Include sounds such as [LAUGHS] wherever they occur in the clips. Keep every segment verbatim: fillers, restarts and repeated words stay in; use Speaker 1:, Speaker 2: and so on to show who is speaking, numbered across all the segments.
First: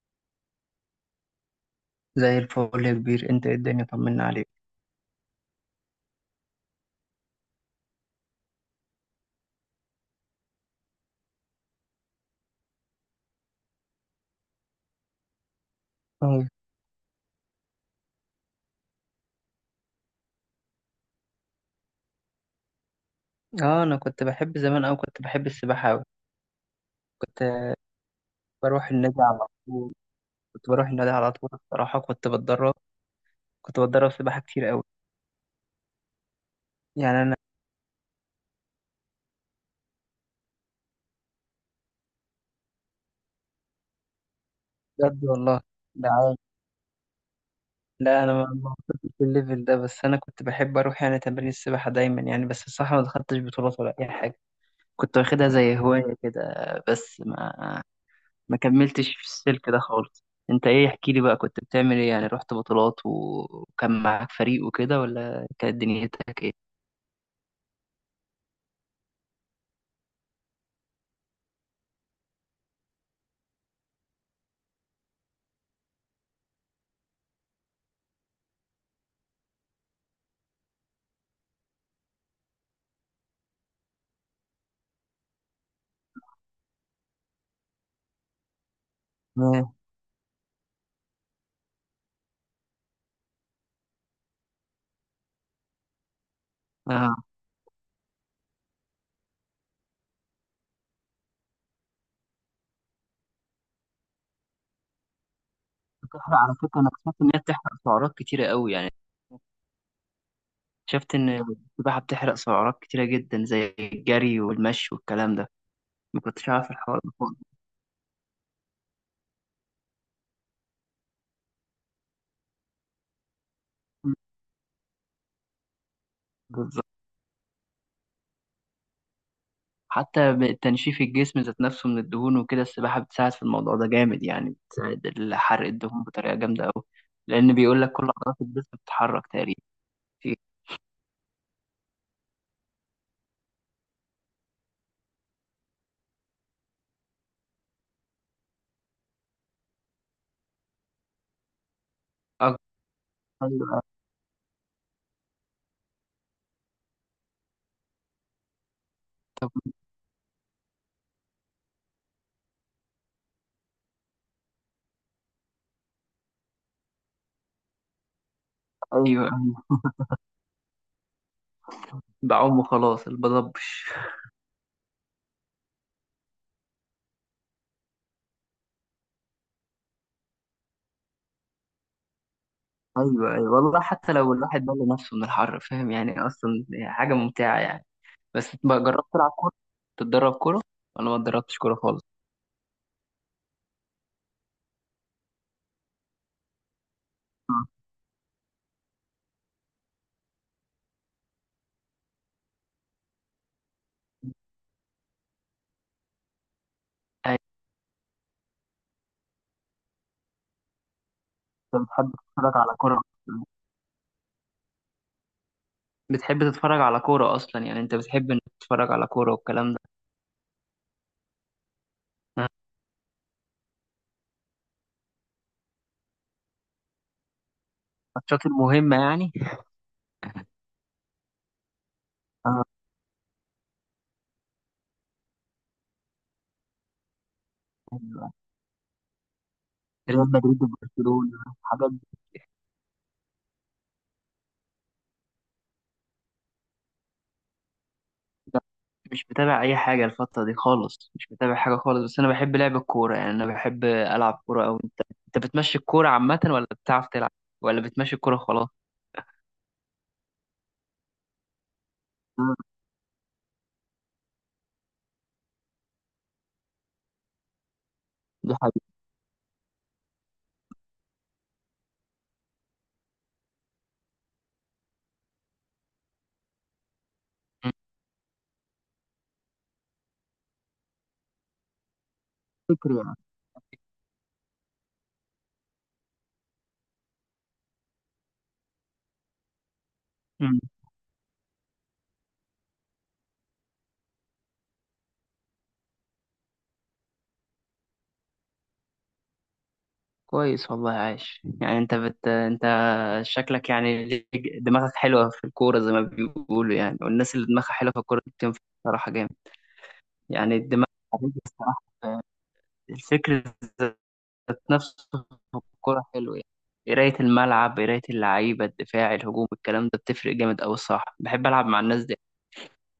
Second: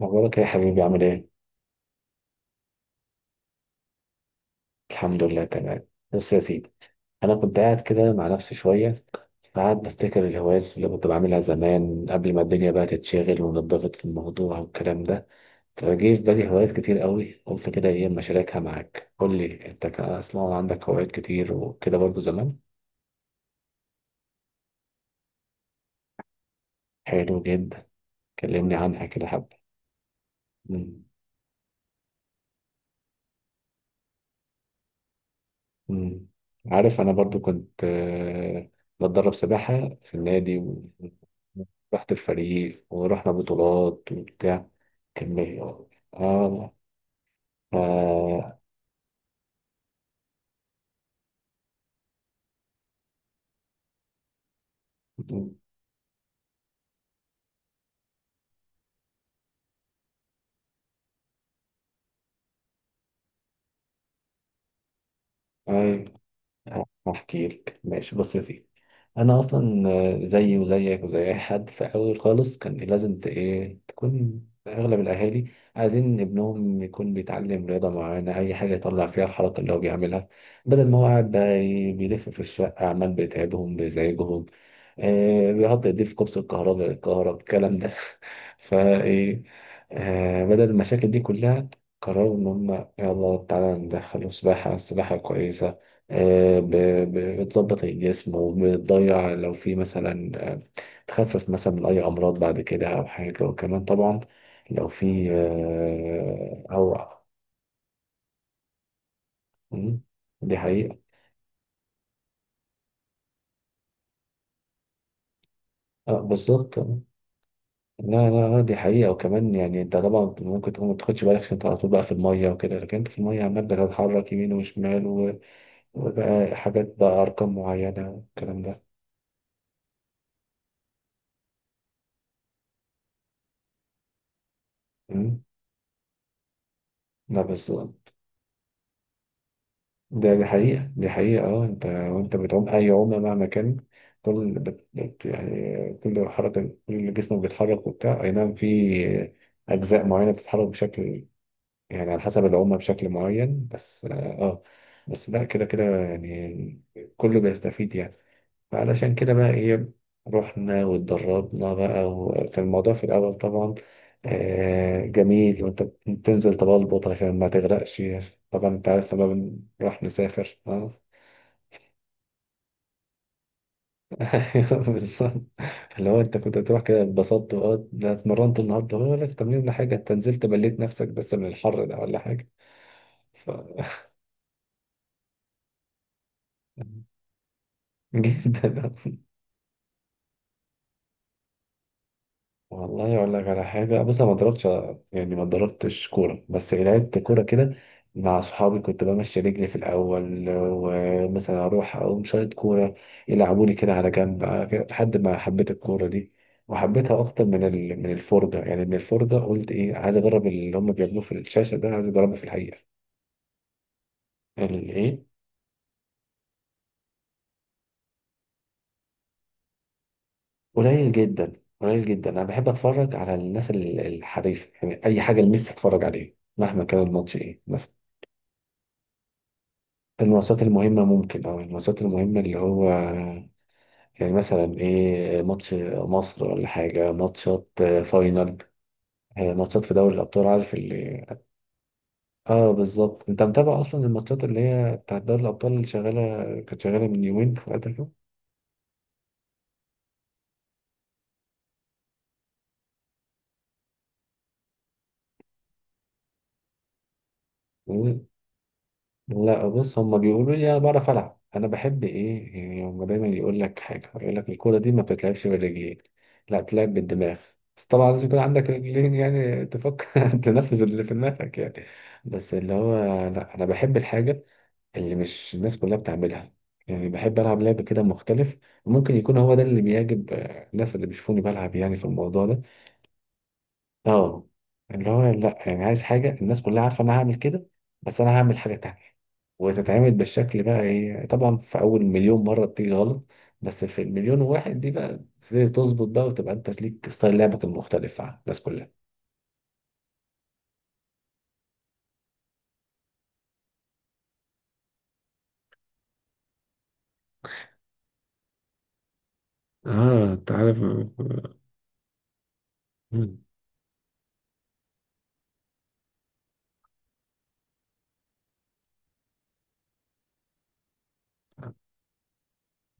Speaker 1: مبروك يا حبيبي، عامل ايه؟
Speaker 2: زي الفل يا كبير، انت ايه؟ الدنيا طمنا عليك.
Speaker 1: الحمد لله، تمام. بص يا سيدي، انا كنت قاعد كده مع نفسي شويه، قاعد بفتكر الهوايات اللي كنت بعملها زمان قبل ما الدنيا بقى تتشغل ونضغط في الموضوع والكلام ده. فجه في بالي
Speaker 2: طيب.
Speaker 1: هوايات كتير قوي، قلت كده ايه اما اشاركها معاك. قول لي انت، كان اسمع عندك هوايات كتير وكده برضو زمان.
Speaker 2: اه، انا كنت بحب زمان اوي، كنت بحب السباحة اوي.
Speaker 1: حلو
Speaker 2: كنت
Speaker 1: جدا، كلمني
Speaker 2: بروح
Speaker 1: عنها
Speaker 2: النادي
Speaker 1: كده
Speaker 2: على
Speaker 1: حبه.
Speaker 2: طول كنت بروح
Speaker 1: مم.
Speaker 2: النادي على طول الصراحة. كنت بتدرب كنت بتدرب سباحة كتير اوي،
Speaker 1: مم. عارف، انا
Speaker 2: يعني انا.
Speaker 1: برضو كنت آه، بتدرب سباحة في النادي و- ورحت الفريق ورحنا بطولات وبتاع.
Speaker 2: بجد
Speaker 1: كان
Speaker 2: والله؟ ده عادي.
Speaker 1: اه.
Speaker 2: لا، انا ما
Speaker 1: آه،
Speaker 2: ما وصلتش الليفل ده، بس انا كنت بحب اروح يعني تمارين السباحة دايما يعني، بس الصراحة ما دخلتش بطولات ولا اي حاجة. كنت واخدها زي هواية كده، بس ما ما كملتش في السلك ده خالص. انت ايه؟ احكي لي بقى، كنت بتعمل ايه يعني؟ رحت بطولات و- وكان معاك فريق وكده، ولا كانت
Speaker 1: ايوه،
Speaker 2: دنيتك ايه؟
Speaker 1: هحكي لك، ماشي، بص يا سيدي. انا اصلا آه، زيي وزيك وزي اي حد، في اول خالص كان لازم ت- ايه تكون. اغلب الاهالي عايزين ابنهم يكون بيتعلم رياضه معينه، اي حاجه يطلع فيها الحركه اللي هو بيعملها، بدل ما هو قاعد بقى ي- بيلف في الشقه عمال بيتعبهم بيزعجهم. آه، بيحط ايديه في كبس الكهرباء، الكهرباء الكلام ده. [LAUGHS] فايه،
Speaker 2: تمام.
Speaker 1: آه، بدل المشاكل دي كلها قرروا ان هم، يلا تعالى ندخله سباحه. السباحه كويسه، آه، ب-
Speaker 2: اه،
Speaker 1: ب- بتظبط الجسم وبتضيع لو في مثلا آه، تخفف مثلا من أي أمراض بعد كده أو حاجة. وكمان طبعا لو في
Speaker 2: بتحرق على
Speaker 1: آه،
Speaker 2: فكره، انا
Speaker 1: أو...
Speaker 2: اكتشفت ان هي بتحرق سعرات كتيره قوي يعني.
Speaker 1: مم، دي حقيقة.
Speaker 2: شفت ان السباحه بتحرق سعرات كتيره جدا، زي الجري والمشي والكلام ده.
Speaker 1: آه،
Speaker 2: ما كنتش عارف
Speaker 1: بالظبط.
Speaker 2: الحوار ده خالص.
Speaker 1: لا لا، آه، دي حقيقة. وكمان يعني أنت طبعا ممكن تكون ما تاخدش بالك عشان أنت على طول بقى في المية وكده، لكن أنت في المية عمال بتتحرك يمين وشمال و- وبقى
Speaker 2: بالظبط،
Speaker 1: حاجات بقى أرقام معينة والكلام ده.
Speaker 2: حتى تنشيف الجسم ذات نفسه من الدهون وكده، السباحه بتساعد في الموضوع ده جامد يعني، بتساعد
Speaker 1: مم،
Speaker 2: حرق الدهون بطريقه جامده قوي.
Speaker 1: لا،
Speaker 2: لان بيقول لك كل
Speaker 1: بالظبط.
Speaker 2: عضلات الجسم بتتحرك تقريبا.
Speaker 1: ده
Speaker 2: في
Speaker 1: دي حقيقة دي حقيقة، اه. انت وانت بتعوم اي عومة مهما كان، كل بت... بت- يعني كل حركة كل جسمك بيتحرك وبتاع، اي نعم، في اجزاء معينة بتتحرك بشكل، يعني على حسب
Speaker 2: أكتر.
Speaker 1: العمة بشكل معين،
Speaker 2: أيوة.
Speaker 1: بس اه. آه. بس لا، كده كده يعني كله بيستفيد يعني. فعلشان كده بقى
Speaker 2: طب،
Speaker 1: ايه، رحنا واتدربنا بقى. وكان الموضوع في الأول طبعا آه جميل، وانت بتنزل تبلبط عشان ما تغرقش. طبعا انت
Speaker 2: أيوة
Speaker 1: عارف لما
Speaker 2: أيوة.
Speaker 1: بنروح نسافر اه.
Speaker 2: بعوم وخلاص البضبش.
Speaker 1: [LAUGHS] أيوة، بالظبط. اللي هو انت كنت تروح كده اتبسطت اه، ده اتمرنت النهارده ولا تمرين ولا حاجه، انت نزلت بليت نفسك بس من الحر ده ولا حاجه.
Speaker 2: أيوة
Speaker 1: ف...
Speaker 2: أيوة والله، حتى لو الواحد بل نفسه من الحر، فاهم يعني؟ أصلا حاجة ممتعة يعني.
Speaker 1: [LAUGHS]
Speaker 2: بس بقى،
Speaker 1: جدا.
Speaker 2: جربت تلعب كورة؟ تتدرب كورة؟ أنا ما اتدربتش كورة خالص.
Speaker 1: والله اقول لك على حاجه، بص انا ما ضربتش، يعني ما ضربتش كوره، بس إيه، لعبت كوره
Speaker 2: آه.
Speaker 1: كده مع صحابي. كنت بمشي رجلي في الاول ومثلا اروح اقوم شايط كوره، يلعبوني كده على جنب، لحد ما حبيت الكوره دي وحبيتها
Speaker 2: أيوة.
Speaker 1: اكتر من ال- من الفرجه، يعني من الفرجه قلت ايه، عايز اجرب اللي هم بيعملوه في الشاشه
Speaker 2: أنت
Speaker 1: ده، عايز
Speaker 2: بتحب
Speaker 1: اجربه في
Speaker 2: تتفرج على
Speaker 1: الحقيقه.
Speaker 2: كورة؟
Speaker 1: الايه؟
Speaker 2: بتحب تتفرج على كورة أصلا يعني؟ أنت بتحب إنك تتفرج على كورة والكلام ده؟
Speaker 1: قليل جدا، قليل جدا. انا
Speaker 2: آه.
Speaker 1: بحب اتفرج على الناس ال- الحريفه، يعني اي حاجه لميسي اتفرج عليها مهما كان الماتش ايه، بس.
Speaker 2: الماتشات المهمة يعني.
Speaker 1: الماتشات المهمة ممكن، أو الماتشات المهمة اللي
Speaker 2: آه،
Speaker 1: هو يعني مثلا إيه، ماتش مصر ولا حاجة، ماتشات آه،
Speaker 2: أيوة.
Speaker 1: فاينل، آه، ماتشات في دوري
Speaker 2: ريال
Speaker 1: الأبطال،
Speaker 2: مدريد
Speaker 1: عارف اللي...
Speaker 2: وبرشلونة، الحاجات.
Speaker 1: آه بالظبط. أنت متابع أصلا الماتشات اللي هي بتاعت دوري الأبطال اللي شغالة؟ كانت شغالة من يومين ثلاثة
Speaker 2: لا، مش متابع اي حاجه الفتره دي خالص، مش متابع حاجه خالص، بس انا بحب لعب الكوره يعني. انا بحب العب كوره، او انت انت بتمشي الكوره عامه ولا بتعرف تلعب؟ ولا بتمشي
Speaker 1: كده.
Speaker 2: الكوره خلاص؟
Speaker 1: لا، بص، هما بيقولوا لي انا بعرف العب، انا بحب
Speaker 2: مم.
Speaker 1: ايه يعني، هما دايما يقول لك حاجه، يقول لك الكوره دي ما بتتلعبش بالرجلين، لا تلعب بالدماغ. بس طبعا لازم يكون
Speaker 2: دي
Speaker 1: عندك
Speaker 2: حقيقة.
Speaker 1: رجلين يعني، تفكر [LAUGHS] تنفذ اللي في دماغك يعني. بس اللي هو لا، انا بحب الحاجه اللي مش الناس كلها بتعملها، يعني بحب العب لعب كده مختلف. وممكن يكون هو ده اللي بيعجب آه، الناس اللي بيشوفوني بلعب، يعني في الموضوع ده.
Speaker 2: فكري يعني.
Speaker 1: اه. اللي هو لا، يعني عايز حاجة الناس كلها عارفة إن أنا هعمل كده، بس أنا هعمل حاجة تانية، وتتعمل
Speaker 2: مم.
Speaker 1: بالشكل بقى إيه. طبعا في أول مليون مرة بتيجي غلط، بس في المليون واحد دي بقى تبتدي تظبط بقى، وتبقى أنت ليك ستايل لعبك المختلف عن الناس كلها.
Speaker 2: كويس والله، عاش يعني. انت بت... انت شكلك يعني ليك- دماغك حلوه في الكوره زي ما بيقولوا يعني، والناس اللي دماغها حلوه في الكوره دي بتنفع بصراحه جامد.
Speaker 1: اه انت
Speaker 2: يعني
Speaker 1: عارف.
Speaker 2: الدماغ [LAUGHS] الصراحه،
Speaker 1: مم.
Speaker 2: الفكر ذات نفسه في الكورة حلو يعني. قراية الملعب، قراية اللعيبة، الدفاع، الهجوم، الكلام ده بتفرق جامد أوي الصراحة. بحب ألعب مع الناس دي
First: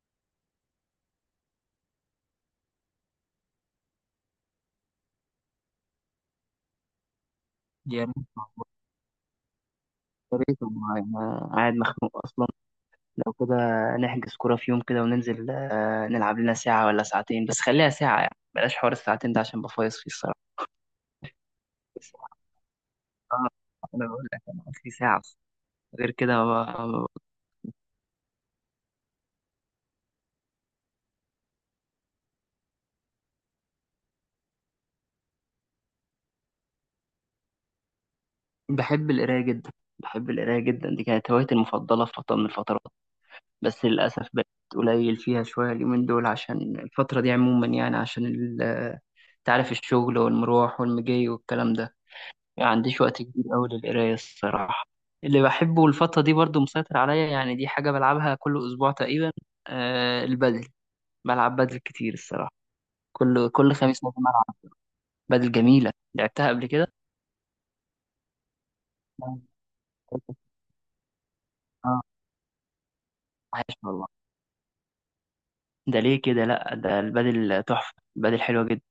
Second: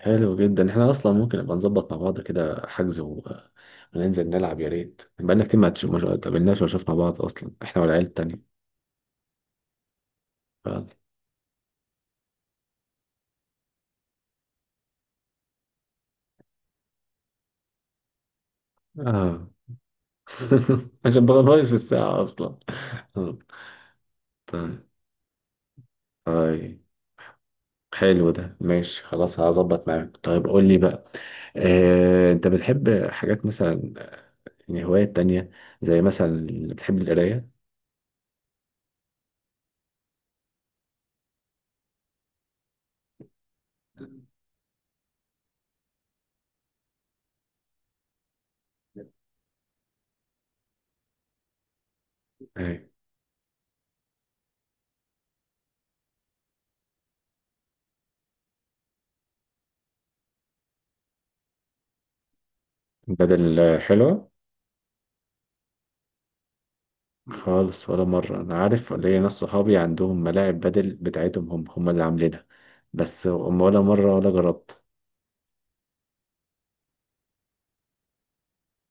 Speaker 1: حلو جدا، احنا اصلا ممكن نبقى نظبط مع بعض كده، حجز و... وننزل نلعب، يا ريت. بقالنا كتير ما تش- ما شو- قابلناش ولا شفنا بعض اصلا، احنا والعيال
Speaker 2: يعني.
Speaker 1: التانية.
Speaker 2: يا ريت
Speaker 1: ف...
Speaker 2: والله، أنا قاعد مخنوق أصلا. لو كده، نحجز كورة في يوم كده وننزل آه، نلعب لنا ساعة ولا ساعتين، بس خليها ساعة يعني، بلاش حوار الساعتين ده
Speaker 1: اه.
Speaker 2: عشان بفايص فيه الصراحة.
Speaker 1: [LAUGHS] عشان بقى ناقص في
Speaker 2: بس
Speaker 1: الساعة أصلا. آه،
Speaker 2: آه، أنا بقول لك، أنا
Speaker 1: طيب.
Speaker 2: أصلي ساعة، غير كده.
Speaker 1: طيب،
Speaker 2: ما-
Speaker 1: حلو ده، ماشي، خلاص هظبط معاك. طيب قول لي بقى، آه، أنت بتحب حاجات مثلا، يعني هوايات تانية، زي مثلا بتحب القراية؟
Speaker 2: بحب القراية جدا، بحب القراية جدا. دي كانت هوايتي المفضلة في فترة من الفترات، بس للأسف بقت قليل فيها شوية اليومين دول، عشان الفترة دي عموما يعني، عشان ال- تعرف الشغل والمروح والمجي والكلام ده، يعني
Speaker 1: أي.
Speaker 2: عنديش وقت كبير أوي للقراية الصراحة. اللي بحبه الفترة دي برضو مسيطر عليا يعني، دي حاجة بلعبها كل أسبوع تقريبا. آه، البدل. بلعب بدل كتير الصراحة. كل كل
Speaker 1: بدل
Speaker 2: خميس لازم
Speaker 1: حلوة؟
Speaker 2: ألعب بدل. جميلة، لعبتها قبل كده؟
Speaker 1: خالص، ولا مرة. أنا عارف ليا ناس
Speaker 2: لا.
Speaker 1: صحابي عندهم ملاعب بدل بتاعتهم، هم هم اللي
Speaker 2: آه،
Speaker 1: عاملينها، بس
Speaker 2: عايش
Speaker 1: ولا
Speaker 2: والله.
Speaker 1: مرة ولا جربت.
Speaker 2: ده ليه كده لأ؟ ده البدل تحفة، البدل حلوة جدا.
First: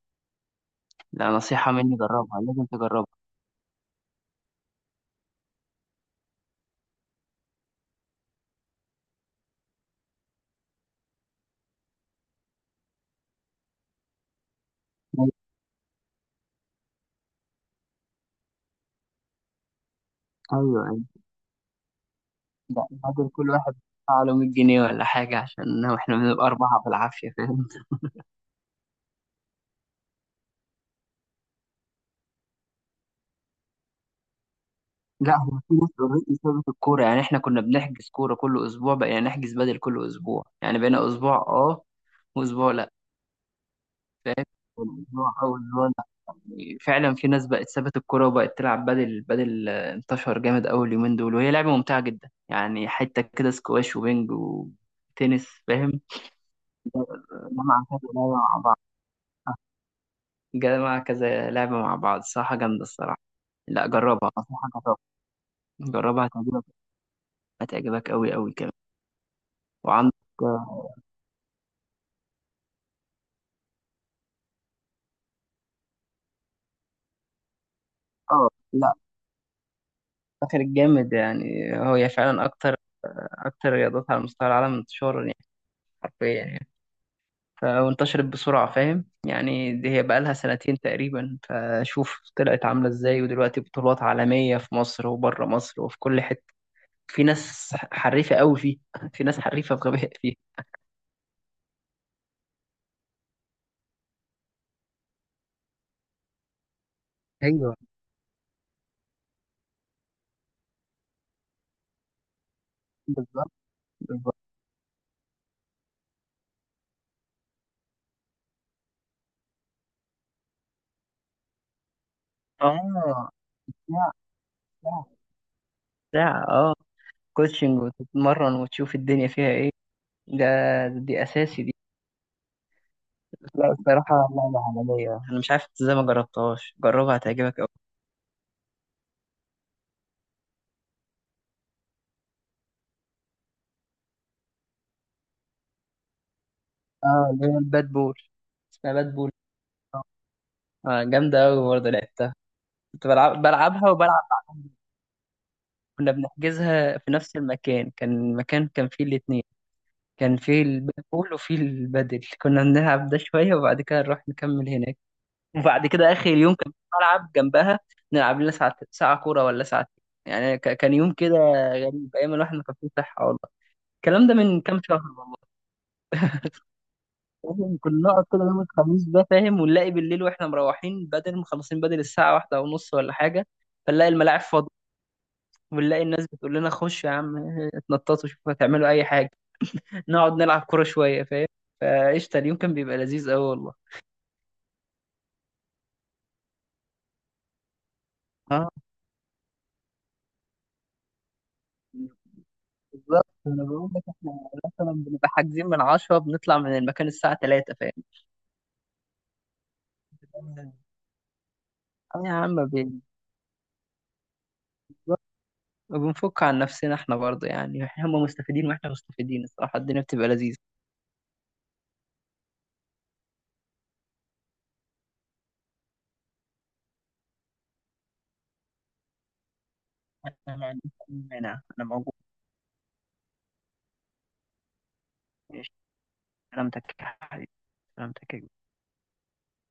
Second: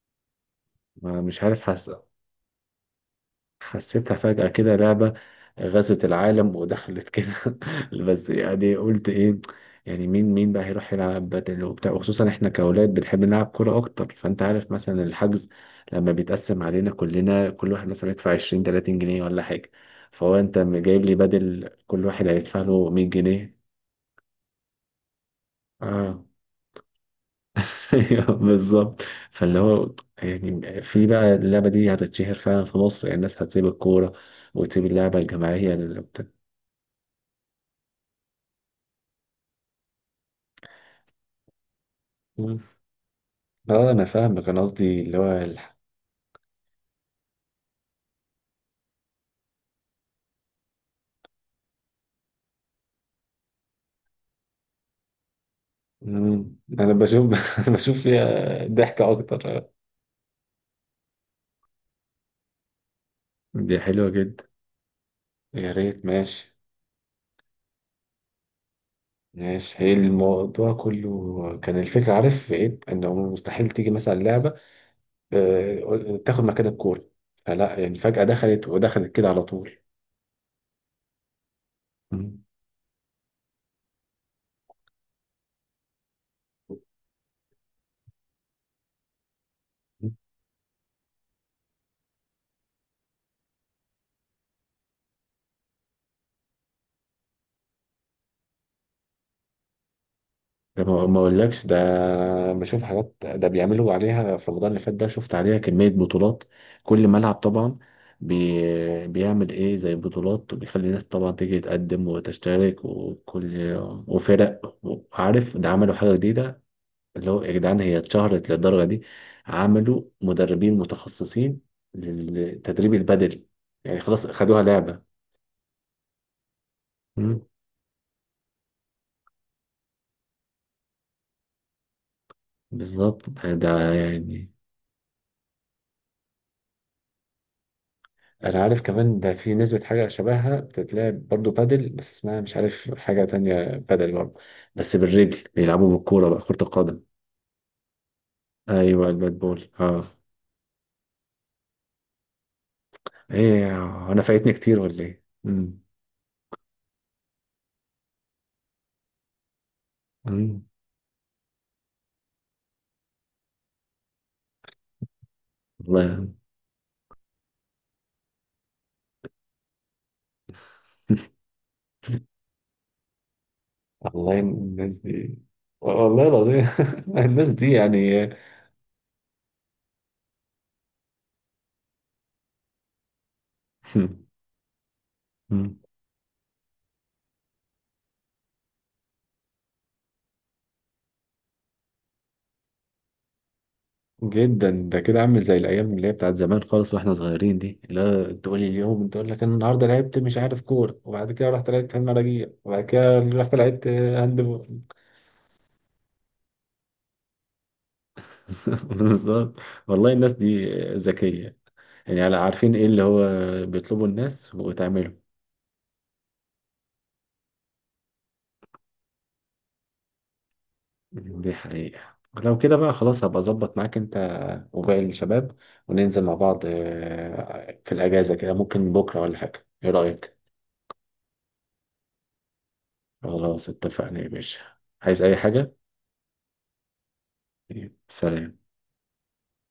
Speaker 1: ما
Speaker 2: لا
Speaker 1: مش عارف،
Speaker 2: نصيحة
Speaker 1: حاسس
Speaker 2: مني، جربها، لازم تجربها.
Speaker 1: حسيتها فجأة كده لعبة غزت العالم ودخلت كده. [LAUGHS] بس يعني قلت ايه، يعني مين مين بقى هيروح يلعب بدل وبتاع، وخصوصا احنا كأولاد بنحب نلعب كورة أكتر. فأنت عارف مثلا الحجز لما بيتقسم علينا كلنا، كل واحد مثلا يدفع عشرين تلاتين جنيه ولا حاجة، فهو أنت
Speaker 2: ايوه
Speaker 1: جايب لي
Speaker 2: ايوه،
Speaker 1: بدل كل واحد هيدفع
Speaker 2: لا
Speaker 1: له 100
Speaker 2: بدل كل
Speaker 1: جنيه
Speaker 2: واحد يدفع له مية جنيه ولا حاجه، عشان احنا
Speaker 1: اه.
Speaker 2: بنبقى اربعه بالعافيه، فاهم؟
Speaker 1: [LAUGHS] أيوه، بالظبط. فاللي هو يعني، في بقى اللعبة دي هتتشهر فعلا في مصر، يعني الناس هتسيب الكورة وتسيب اللعبة
Speaker 2: [LAUGHS] لا هو
Speaker 1: الجماعية؟
Speaker 2: في ناس اوريدي سابت الكوره يعني، احنا كنا بنحجز كوره كل اسبوع، بقينا نحجز بدل كل اسبوع، يعني بقينا اسبوع اه
Speaker 1: مم.
Speaker 2: واسبوع لا.
Speaker 1: اه انا
Speaker 2: فاهم؟
Speaker 1: فاهمك، انا قصدي اللي
Speaker 2: اسبوع
Speaker 1: هو
Speaker 2: اه
Speaker 1: الح...
Speaker 2: واسبوع لا. يعني فعلا في ناس بقت سابت الكوره وبقت تلعب بدل. بدل آه، انتشر جامد اول يومين دول، وهي لعبه ممتعه جدا يعني، حته كده سكواش وبينج وتنس، فاهم؟
Speaker 1: مم. انا بشوف [LAUGHS]
Speaker 2: جمع
Speaker 1: بشوف
Speaker 2: كذا لعبه مع
Speaker 1: فيها
Speaker 2: بعض.
Speaker 1: ضحكة اكتر.
Speaker 2: جمع كذا لعبة مع بعض، صراحة جامدة الصراحة.
Speaker 1: دي
Speaker 2: لا
Speaker 1: حلوة
Speaker 2: جربها،
Speaker 1: جدا.
Speaker 2: أنصحك
Speaker 1: يا
Speaker 2: جربها.
Speaker 1: ريت،
Speaker 2: جربها
Speaker 1: ماشي.
Speaker 2: هتعجبك. هتعجبك أوي أوي كمان.
Speaker 1: ماشي، هي
Speaker 2: وعندك
Speaker 1: الموضوع
Speaker 2: آه
Speaker 1: كله كان الفكرة، عارف في ايه، انه مستحيل تيجي مثلا لعبة آه، تاخد مكان الكورة، فلا، يعني فجأة
Speaker 2: آه،
Speaker 1: دخلت
Speaker 2: لا،
Speaker 1: ودخلت كده على طول.
Speaker 2: فاكر الجامد يعني؟ هي
Speaker 1: مم.
Speaker 2: فعلا أكتر، أكتر رياضات على مستوى العالم انتشارا يعني، حرفيا يعني. ف- وانتشرت بسرعة، فاهم يعني؟ دي هي بقالها سنتين تقريبا، فشوف طلعت عاملة إزاي، ودلوقتي بطولات عالمية في مصر وبره مصر وفي كل حتة. في ناس حريفة أوي فيه، [LAUGHS] في ناس حريفة بغباء فيه.
Speaker 1: ده ما ما اقولكش، ده بشوف حاجات ده بيعملوا عليها في رمضان اللي فات ده، شفت عليها كمية بطولات، كل ملعب
Speaker 2: ايوه
Speaker 1: طبعا بي بيعمل ايه زي بطولات، وبيخلي الناس طبعا تيجي تقدم وتشترك
Speaker 2: بالظبط.
Speaker 1: وكل وفرق. وعارف، ده عملوا حاجة جديدة، اللي هو يا جدعان هي اتشهرت للدرجة دي عملوا مدربين متخصصين للتدريب
Speaker 2: اه.
Speaker 1: البدني، يعني
Speaker 2: ساعة
Speaker 1: خلاص خدوها لعبة.
Speaker 2: ساعة ساعة اه
Speaker 1: مم.
Speaker 2: كوتشنج، وتتمرن، وتشوف الدنيا فيها ايه. ده دي اساسي دي.
Speaker 1: بالظبط، ده
Speaker 2: لا
Speaker 1: ده
Speaker 2: الصراحة
Speaker 1: يعني.
Speaker 2: لعبة عالمية، انا مش عارف إنت ازاي ما جربتهاش، جربها هتعجبك اوي.
Speaker 1: انا عارف كمان ده، في نسبة حاجة شبهها بتتلعب برضو بادل، بس اسمها مش عارف، حاجة تانية بادل برضو، بس بالرجل بيلعبوا بالكورة بقى، كرة القدم.
Speaker 2: اه، اللي هي الباد بول. اسمها
Speaker 1: ايوه
Speaker 2: باد بول.
Speaker 1: الباد بول، اه.
Speaker 2: اه جامدة اوي برضه، لعبتها. كنت بلعب
Speaker 1: ايه،
Speaker 2: بلعبها
Speaker 1: انا
Speaker 2: وبلعب.
Speaker 1: فايتني كتير ولا ايه؟ مم.
Speaker 2: كنا بنحجزها في نفس المكان، كان مكان كان فيه الاتنين، كان
Speaker 1: مم.
Speaker 2: فيه الباد بول وفيه البادل. كنا بنلعب ده شوية وبعد كده نروح نكمل هناك، وبعد كده اخر
Speaker 1: والله.
Speaker 2: اليوم كان في ملعب جنبها، نلعب لنا ساعة، ساعة كورة ولا ساعتين يعني. ك- كان يوم كده غريب، ايام الواحد ما كان فيه صحة والله. الكلام ده
Speaker 1: والله
Speaker 2: من كام
Speaker 1: الناس
Speaker 2: شهر
Speaker 1: دي،
Speaker 2: والله.
Speaker 1: والله العظيم. [LAUGHS] الناس دي
Speaker 2: فاهم؟ كنا نقعد
Speaker 1: يعني.
Speaker 2: كده يوم الخميس ده فاهم، ونلاقي بالليل واحنا مروحين بدل، مخلصين بدل الساعة واحدة ونص ولا حاجة، فنلاقي الملاعب
Speaker 1: [LAUGHS]
Speaker 2: فاضية.
Speaker 1: مم.
Speaker 2: ونلاقي الناس بتقول لنا خشوا يا عم، اتنططوا شوفوا هتعملوا اي حاجة. نقعد نلعب كورة شوية فاهم. فقشطة، اليوم كان بيبقى لذيذ قوي والله.
Speaker 1: جدا، ده كده عامل زي الايام اللي هي بتاعت زمان خالص واحنا صغيرين دي. لا تقول لي
Speaker 2: اه
Speaker 1: اليوم، تقول لك انا النهارده لعبت مش عارف كوره وبعد كده رحت لعبت في المراجيح وبعد كده
Speaker 2: بالظبط،
Speaker 1: رحت
Speaker 2: انا
Speaker 1: لعبت
Speaker 2: بقول لك
Speaker 1: هاند
Speaker 2: احنا
Speaker 1: بول.
Speaker 2: مثلا بنبقى حاجزين من عشرة، بنطلع من المكان الساعة ثلاثة فاهم.
Speaker 1: [LAUGHS] بالظبط. والله الناس دي ذكيه،
Speaker 2: اه
Speaker 1: يعني
Speaker 2: يا
Speaker 1: على
Speaker 2: عم
Speaker 1: عارفين ايه
Speaker 2: بن-
Speaker 1: اللي هو بيطلبوا الناس وتعمله.
Speaker 2: بنفك عن نفسنا احنا برضه، يعني هم مستفيدين واحنا مستفيدين الصراحة، الدنيا بتبقى لذيذة.
Speaker 1: دي حقيقه. لو كده بقى خلاص، هبقى اظبط معاك انت وباقي الشباب، وننزل مع بعض آه، في الاجازه كده، ممكن بكره ولا حاجه، ايه رايك؟
Speaker 2: انا ما عنديش أي مانع، انا موجود.
Speaker 1: خلاص اتفقنا يا باشا، عايز اي
Speaker 2: ماشي.
Speaker 1: حاجه.
Speaker 2: سلامتك يا حبيبي.
Speaker 1: طيب،
Speaker 2: سلامتك يا
Speaker 1: سلام.